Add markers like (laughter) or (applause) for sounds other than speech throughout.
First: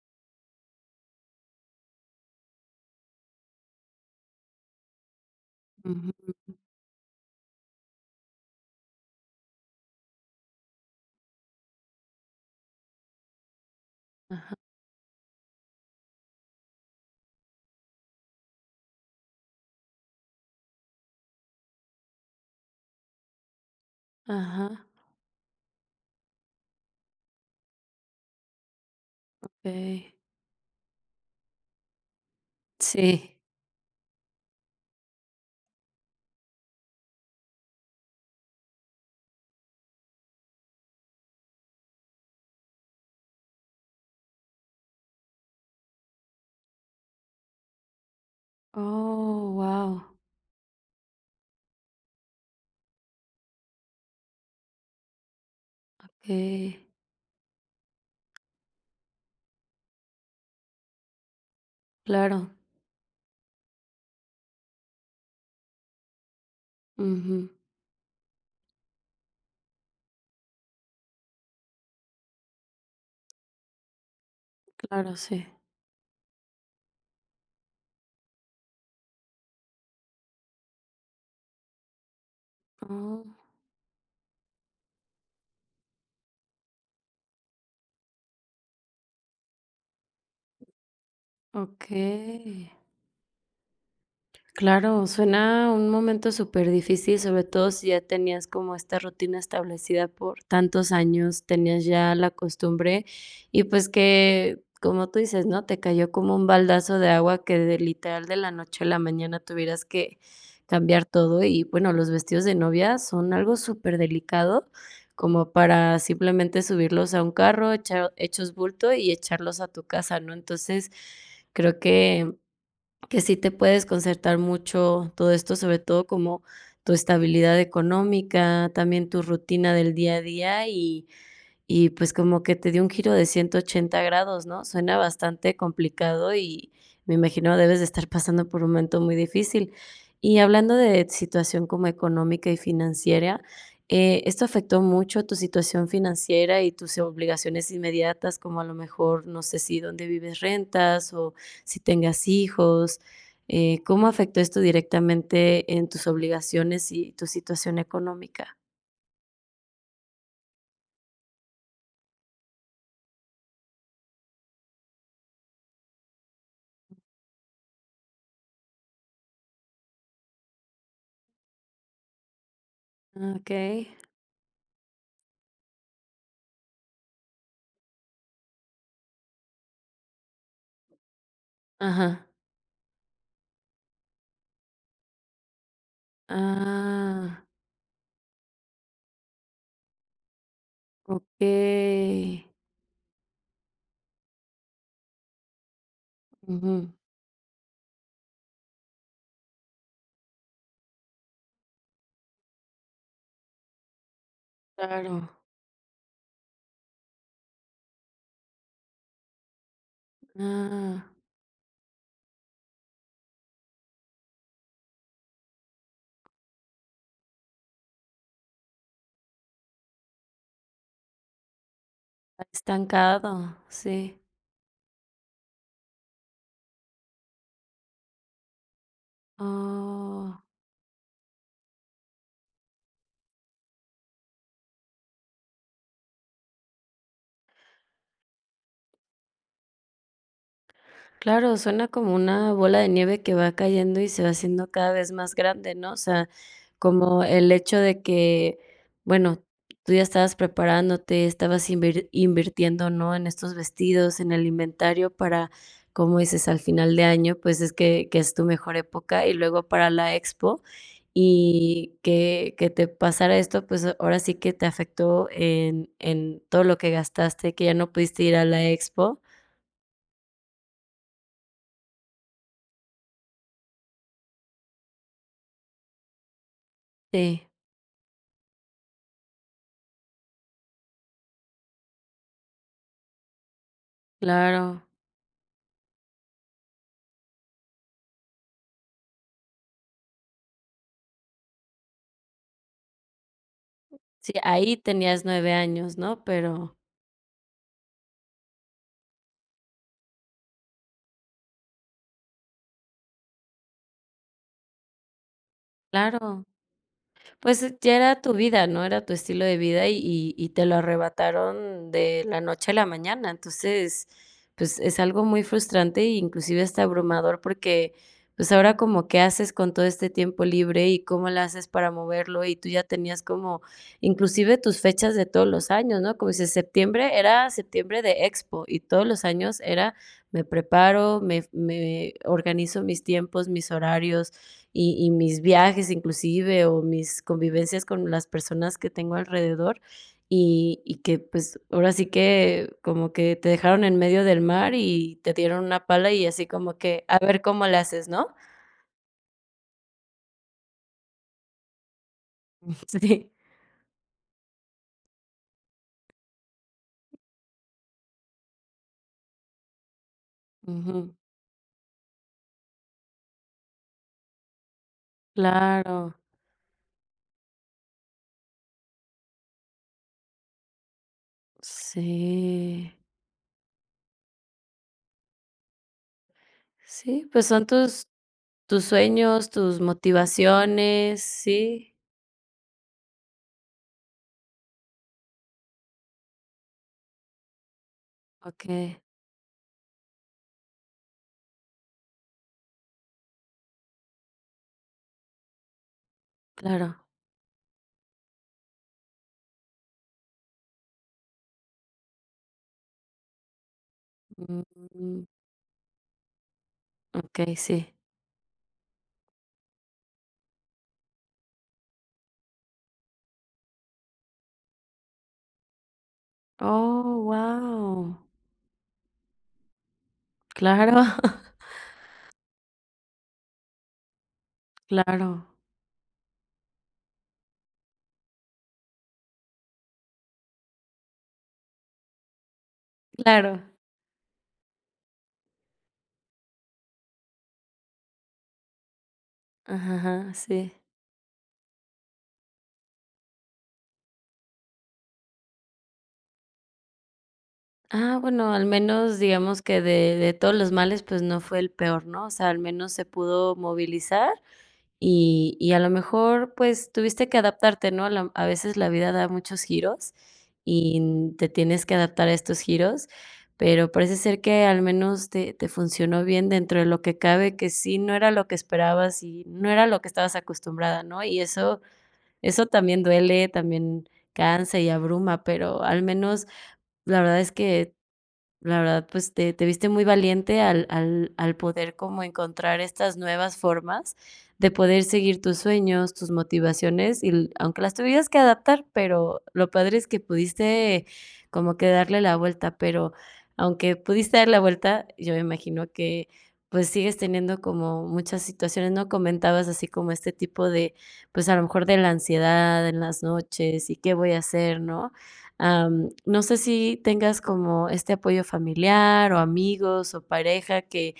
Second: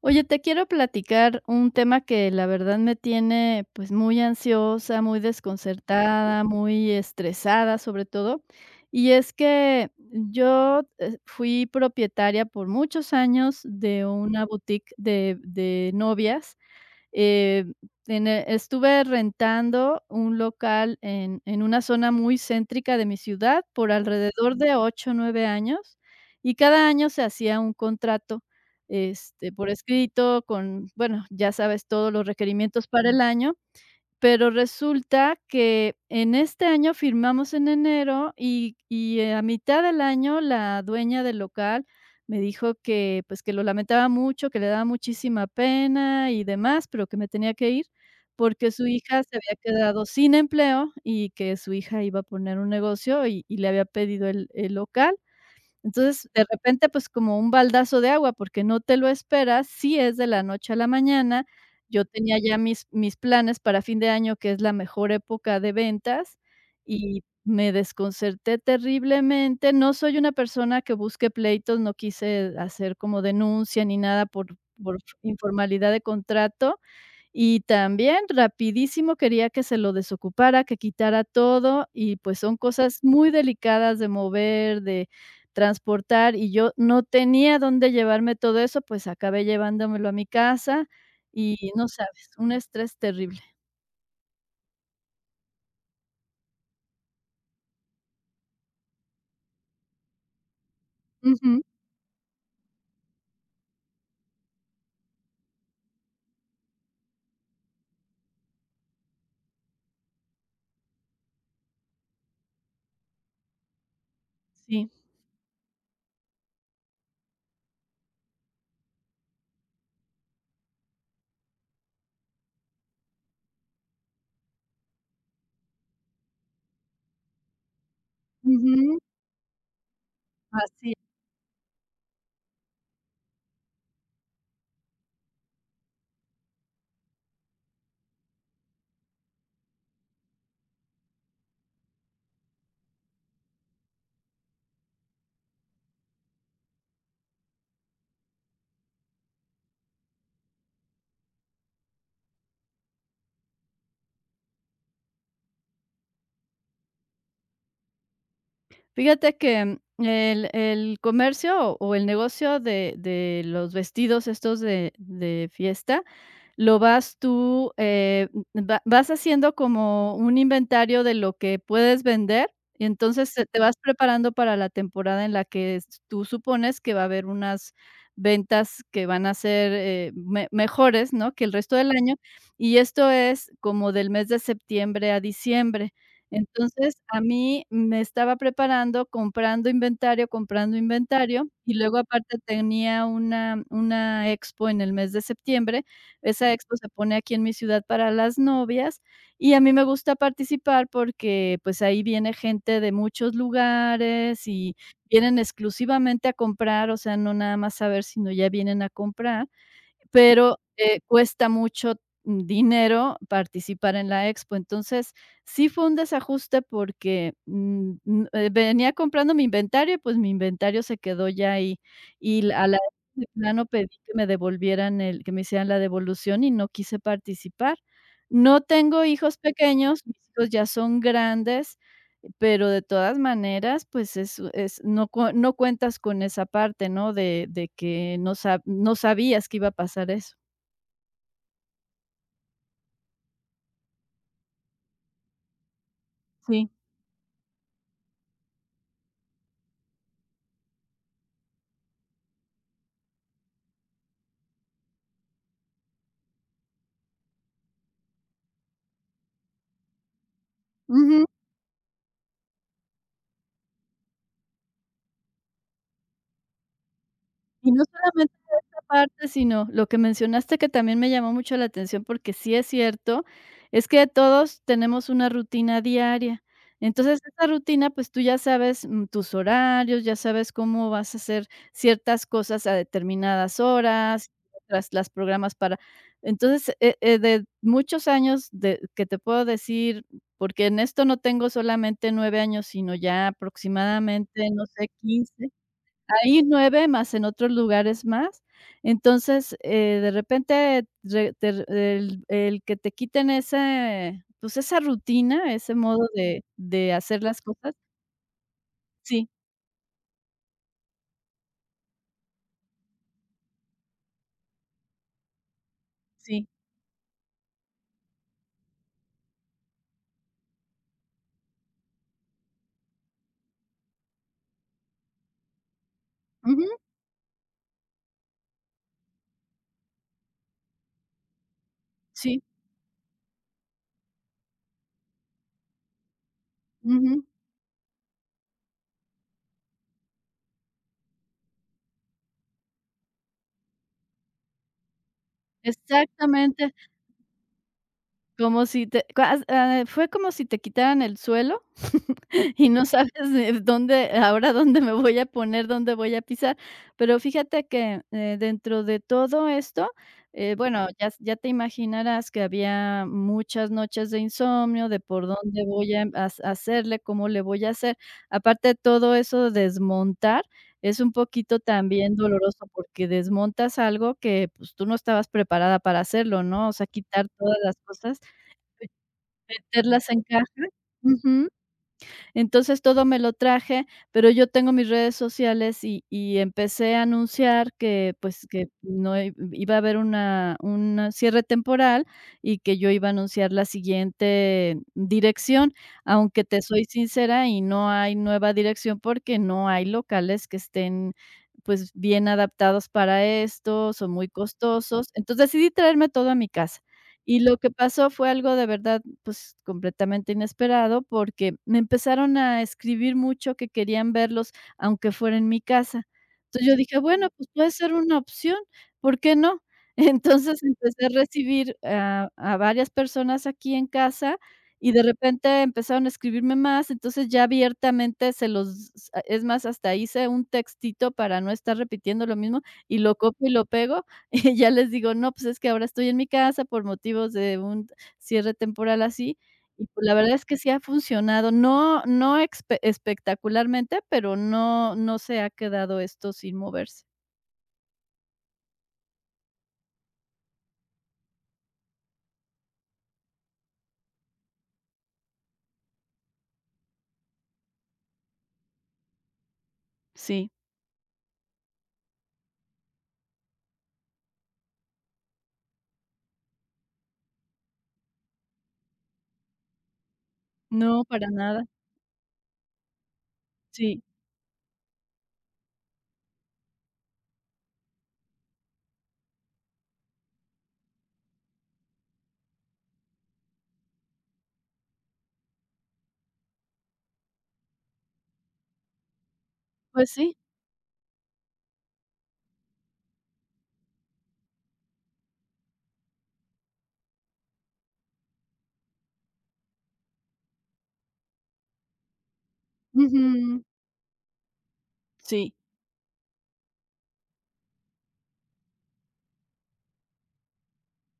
Oye, te quiero platicar un tema que la verdad me tiene, pues, muy ansiosa, muy Ujú. desconcertada, muy estresada sobre todo. Y es que yo fui propietaria por muchos años de una Ajá, boutique de novias, eh, estuve rentando un local en una zona muy céntrica de mi ciudad por alrededor de ajá, 8 o 9 años, y cada año se hacía un contrato, este, por okey. escrito con, bueno, ya sabes, todos los requerimientos para el Sí. año. Pero resulta que en este año firmamos en enero y a mitad del año la dueña del local me dijo que, pues, que lo lamentaba mucho, que le daba muchísima pena y demás, pero que me tenía que ir, porque su hija se Oh, había quedado wow. sin empleo y que su hija iba a poner un negocio y le había pedido el local. Entonces, de Okey, repente, pues, como un baldazo de agua, porque no te lo esperas, sí es de la noche a la mañana. Yo tenía claro. ya mis planes para fin de año, que es la mejor época de ventas, y Ujú, me desconcerté terriblemente. No soy una persona que busque pleitos, no quise hacer como denuncia ni nada por claro, sí. informalidad de contrato, y también rapidísimo quería que se lo desocupara, que quitara todo y, pues, son cosas Oh, muy delicadas de mover, de transportar, y yo no tenía dónde llevarme todo eso, pues acabé llevándomelo a mi casa y no sabes, un okey. estrés terrible. Claro, suena un momento superdifícil, sobre todo si ya tenías como esta rutina establecida por tantos años, Ujú, tenías ya la costumbre y pues que, como tú dices, ¿no? Te cayó como un baldazo de agua que de literal de la noche a la mañana tuvieras que cambiar todo y bueno, los vestidos de novia son algo superdelicado sí, como para simplemente subirlos a un carro, hechos bulto y echarlos a tu casa, ¿no? Entonces, creo que sí te puedes concertar mucho todo esto, sobre todo como tu estabilidad económica, ujú, también tu rutina del día a día así y es. y pues como que te dio un giro de 180 grados, ¿no? Suena bastante complicado y me imagino debes de estar pasando por un momento muy difícil. Y hablando de situación como económica y financiera, ¿esto afectó mucho tu situación financiera y tus obligaciones inmediatas, como a lo mejor, no sé si dónde vives rentas o si tengas hijos? ¿Cómo afectó esto directamente en tus obligaciones y tu situación económica? Fíjate que el comercio o el negocio de los vestidos estos de fiesta lo vas tú, va vas haciendo como un inventario de lo que puedes vender y entonces se Ok. te vas preparando para la temporada en la que s tú supones que va a haber unas ventas que van a ser, me mejores, ¿no?, que el resto del año, Ajá. y esto es como del mes de septiembre a diciembre. Entonces, a Ah, mí me estaba preparando comprando inventario, y luego aparte okey. tenía una expo en el mes de septiembre. Esa expo se Ujú, pone aquí en mi ciudad para las novias, y a mí me gusta participar porque, pues, ahí viene gente de muchos lugares y claro. vienen exclusivamente a comprar, o sea, no nada más a ver, sino ya vienen a comprar. Pero, Ah, cuesta mucho dinero participar en la expo. Entonces, sí fue un desajuste porque, venía comprando mi inventario y, pues, mi inventario se quedó ya ahí. está Y la a la de estancado, plano pedí que sí. me devolvieran el que me hicieran la devolución y no quise participar. No tengo hijos pequeños, mis Oh. hijos ya son grandes, pero de todas maneras, pues es no cue no cuentas con esa parte, ¿no? De que no sa no sabías que iba a pasar eso. Claro, suena como una bola de nieve que va cayendo y se va haciendo cada vez más grande, ¿no? O sea, Sí, como el hecho de que, bueno, tú ya estabas preparándote, estabas invirtiendo, ¿no? En estos vestidos, en el inventario para, como dices, al final de año, pues es que es tu mejor época y luego para la expo ujú. y que te pasara esto, pues ahora sí que te afectó en todo lo que gastaste, que Y ya no no pudiste solamente ir a la expo. parte sí no. Lo que mencionaste que también me llamó mucho la atención, porque sí es cierto, es que todos tenemos una rutina diaria. Entonces, Sí, esa rutina, pues tú ya sabes, tus horarios, ya sabes cómo vas a hacer ciertas cosas a determinadas horas, claro. otras las programas para entonces, de muchos años de que te puedo decir, porque en esto no tengo solamente 9 años, sino ya Sí, aproximadamente, no ahí sé, tenías quince, 9 años, ¿no? ahí Pero 9 más en otros lugares más. Entonces, de repente re ter el que te quiten ese, pues, esa rutina, ese modo de claro, de hacer las pues cosas. ya era tu vida, ¿no? Era tu Sí, estilo de vida y te lo arrebataron de la noche a la mañana. Entonces, pues es algo muy frustrante e sí. inclusive hasta abrumador porque, pues ahora como qué haces con todo este tiempo libre y cómo lo haces para moverlo y tú ya tenías como inclusive tus fechas de todos los años, ¿no? Como dices, Ujú, septiembre era septiembre de expo y todos los años era me preparo, me sí, organizo mis tiempos, mis horarios, y mis viajes inclusive o mis ujú. convivencias con las personas que tengo alrededor y que pues ahora sí que como que te dejaron en medio del mar y te dieron una pala y así Exactamente. como que a ver cómo le haces, ¿no? Como si te cuas ah, fue como si te quitaran el suelo (laughs) y no (laughs) sabes Sí. de dónde ahora dónde me voy a poner, dónde voy a pisar. Pero fíjate que, dentro de todo esto, bueno, ya Ujú. ya te imaginarás que había muchas noches de insomnio, de por dónde voy a Claro. has hacerle, cómo le voy a hacer. Aparte, de todo eso desmontar es un poquito también doloroso, Sí. porque desmontas algo que, pues, tú no estabas preparada para hacerlo, ¿no? O sea, quitar Sí, pues todas son las tus cosas, tus sueños, tus meterlas en caja, motivaciones, ujú. sí. Entonces, todo me lo traje, pero yo tengo mis redes sociales y empecé a anunciar que, pues, que Okey, no i iba a haber una un cierre temporal y que yo iba a anunciar la siguiente dirección, aunque te soy claro. sincera y no hay nueva dirección porque no hay locales que estén, pues, bien adaptados para esto, son muy costosos. Mm, Entonces, decidí traerme todo a mi casa. Y okey, lo que sí. pasó fue algo de verdad, pues, completamente inesperado, porque me empezaron a escribir mucho que querían verlos, aunque fuera en mi casa. Entonces yo dije: Oh, "Bueno, pues puede ser wow. una opción, ¿por qué no?". (laughs) Entonces Claro, empecé a (laughs) recibir a varias personas aquí en casa y de claro, repente empezaron a escribirme más, entonces ya abiertamente se los, es más, hasta hice un textito para no estar repitiendo lo mismo y lo copio y claro. lo pego, (laughs) y ya les digo: "No, pues es que ahora estoy en mi casa por motivos de un cierre temporal así, y Ajá, pues, la ajá, verdad es que sí sí. ha funcionado, no no espe espectacularmente, pero no no se ha quedado esto sin moverse. Ah, bueno, al menos digamos que de todos los males, pues, no fue el peor, ¿no? O sea, al menos se pudo movilizar y a lo mejor, pues, tuviste que adaptarte, ¿no? A veces la vida da muchos giros Sí, y te tienes que adaptar a estos giros, pero parece ser que al menos te funcionó bien dentro de lo que cabe, que sí no era lo que esperabas y no era lo que estabas acostumbrada, no, ¿no? para Y nada. eso. También duele, Sí, también cansa y abruma, pero al menos la verdad es que la verdad pues te viste muy valiente al poder como encontrar estas nuevas formas de poder seguir tus sueños, tus motivaciones, y aunque las tuvieras que adaptar, pero lo padre es pues que sí. pudiste como que darle la vuelta, pero aunque pudiste dar la vuelta, yo me imagino que pues sigues teniendo como muchas situaciones, ¿no? Comentabas así como este tipo de, pues a lo mejor de la ansiedad en las Ujú. noches y qué voy a hacer, ¿no? Sí, No sé si tengas como este apoyo familiar o amigos o pareja que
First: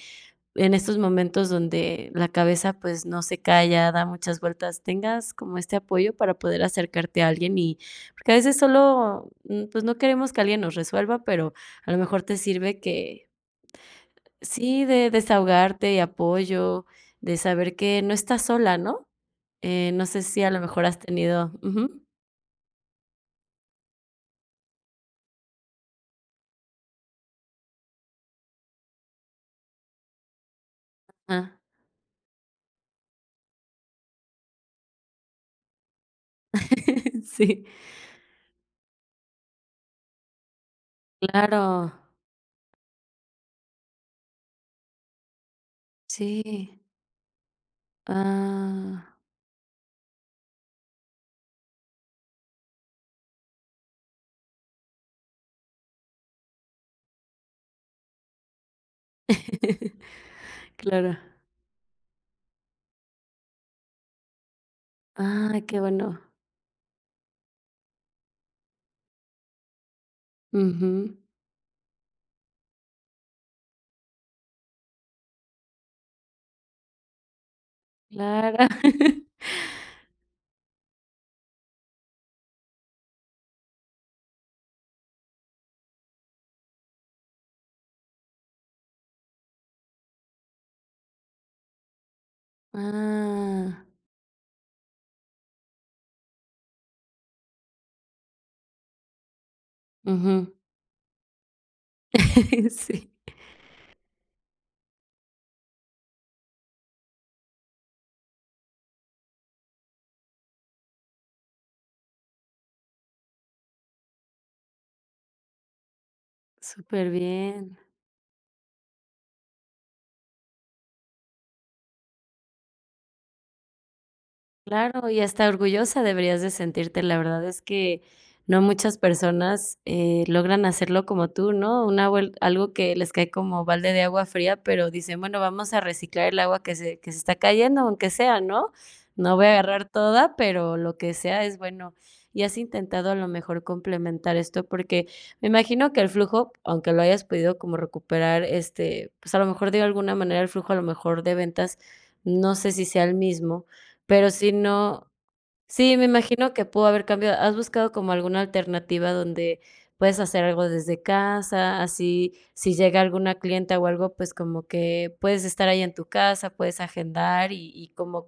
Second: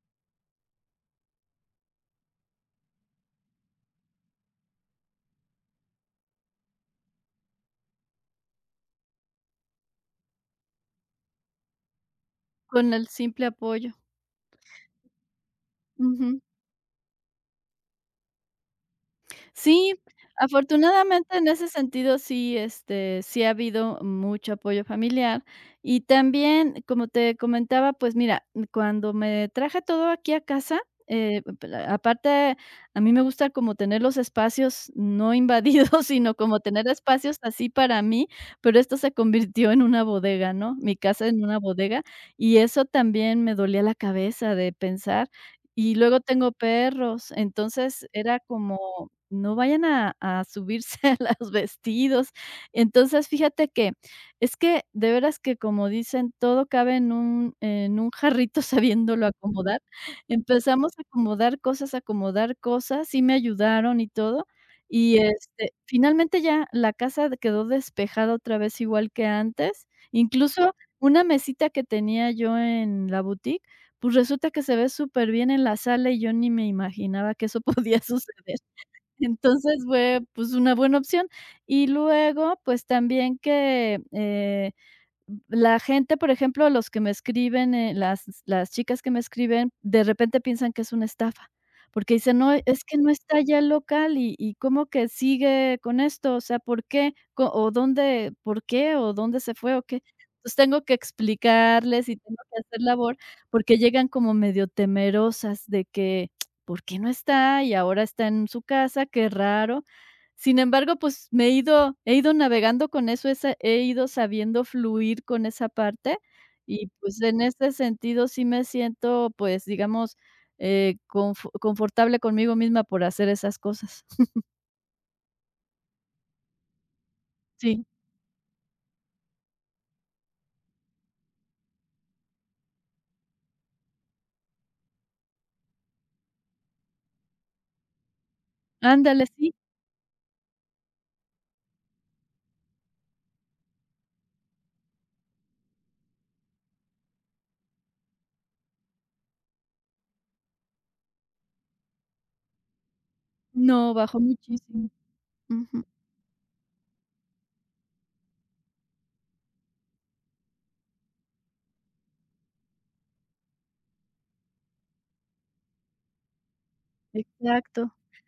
en estos momentos donde la cabeza pues no se calla, da muchas vueltas, tengas como este apoyo para poder acercarte a alguien y porque a veces solo pues no queremos que alguien nos resuelva, pero a lo mejor te sirve con el que simple apoyo. sí, de desahogarte y Ujú. apoyo, de saber que no estás sola, ¿no? Sí, No sé si a lo mejor has afortunadamente en tenido ese ujú, sentido sí, este, sí ha habido mucho apoyo familiar. Y también, como te comentaba, pues mira, cuando me traje todo aquí a casa, ah, pla- aparte, a mí me gusta como tener los espacios no invadidos, (laughs) sino como tener (laughs) espacios sí, así para mí, pero esto se convirtió en una bodega, ¿no? Mi casa en una claro. bodega, y eso también me dolía la cabeza de pensar. Y luego tengo Sí. perros, entonces era como Ah. no vayan a subirse (laughs) a los vestidos. Entonces, fíjate que es que de veras que, como dicen, todo cabe en un jarrito (laughs) sabiéndolo acomodar. (laughs) Empezamos Claro. A acomodar cosas, sí me ayudaron y todo. Y, Ah, este, qué bueno. finalmente ya la casa quedó despejada otra vez igual que antes. Incluso Ujú. una mesita que tenía yo en la boutique, pues resulta que se ve súper bien en la sala y yo ni me imaginaba que eso podía (laughs) suceder. Claro. (laughs) Entonces fue, pues, una buena opción. Y luego, pues, también que, la gente, por ejemplo, los que me escriben, las chicas que me escriben, de repente piensan que es una estafa, porque dicen: "No, es que no está ya el Ah. local y cómo que sigue con esto, o sea, ¿por qué? Co o dónde, ¿por qué? ¿O dónde se fue o qué?". Ujú. Entonces, tengo que explicarles y tengo que (laughs) hacer Sí. labor, porque llegan como medio temerosas de que: "¿Por qué no está? Y ahora está en su casa, qué raro". Sin embargo, pues, me he ido navegando con eso, ese he ido sabiendo fluir con esa parte y, Súper pues, en este bien. sentido sí me siento, pues, digamos, confo confortable conmigo misma por hacer esas cosas. Claro, y hasta orgullosa deberías de sentirte. La verdad es Sí, que no muchas personas, logran hacerlo como tú, ¿no? Una vuel algo que les cae como balde de agua fría, pero dicen: "Bueno, vamos a reciclar el agua que se está cayendo, aunque sea, ¿no? ándale, No voy a sí. agarrar toda, pero lo que sea es bueno". ¿Y has intentado a lo mejor complementar esto? Porque me imagino que el flujo, aunque lo hayas podido como recuperar, este, pues, a lo mejor de alguna manera el flujo, a lo mejor de ventas, no sé si sea el mismo, No, bajó pero si muchísimo. no Ujú, sí, me imagino que pudo haber cambiado, ¿has buscado como alguna alternativa donde puedes hacer algo desde casa? Así, si llega alguna clienta o algo, pues, como que puedes estar ahí en tu casa, puedes agendar y exacto. como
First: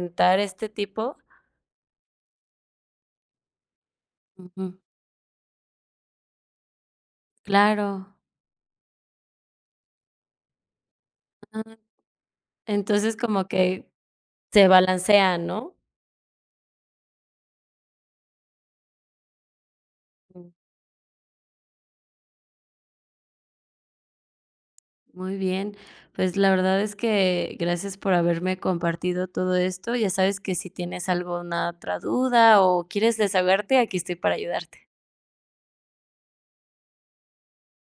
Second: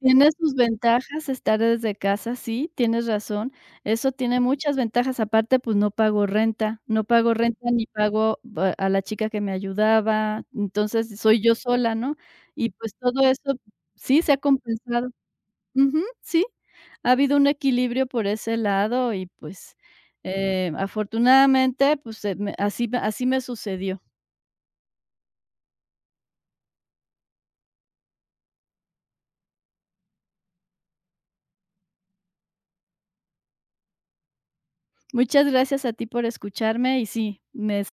Tiene sus este tipo. ventajas estar desde casa, sí, tienes razón. Eso tiene Ujú, muchas ventajas. Aparte, pues, no pago renta, no pago renta ni claro. pago ba a la chica que me ayudaba, entonces soy yo Ah, sola, ¿no? Y, pues, entonces todo como eso que sí se ha se compensado. balancea, ¿no? Ujú, sí. Ha habido un equilibrio por ese lado y, pues, afortunadamente, pues, se me así me- así me sucedió. Muy bien, pues la verdad es que gracias por haberme compartido todo esto. Ya sabes que si tienes alguna otra duda o quieres desahogarte, aquí estoy para ayudarte. Muchas gracias a ti por escucharme y sí, me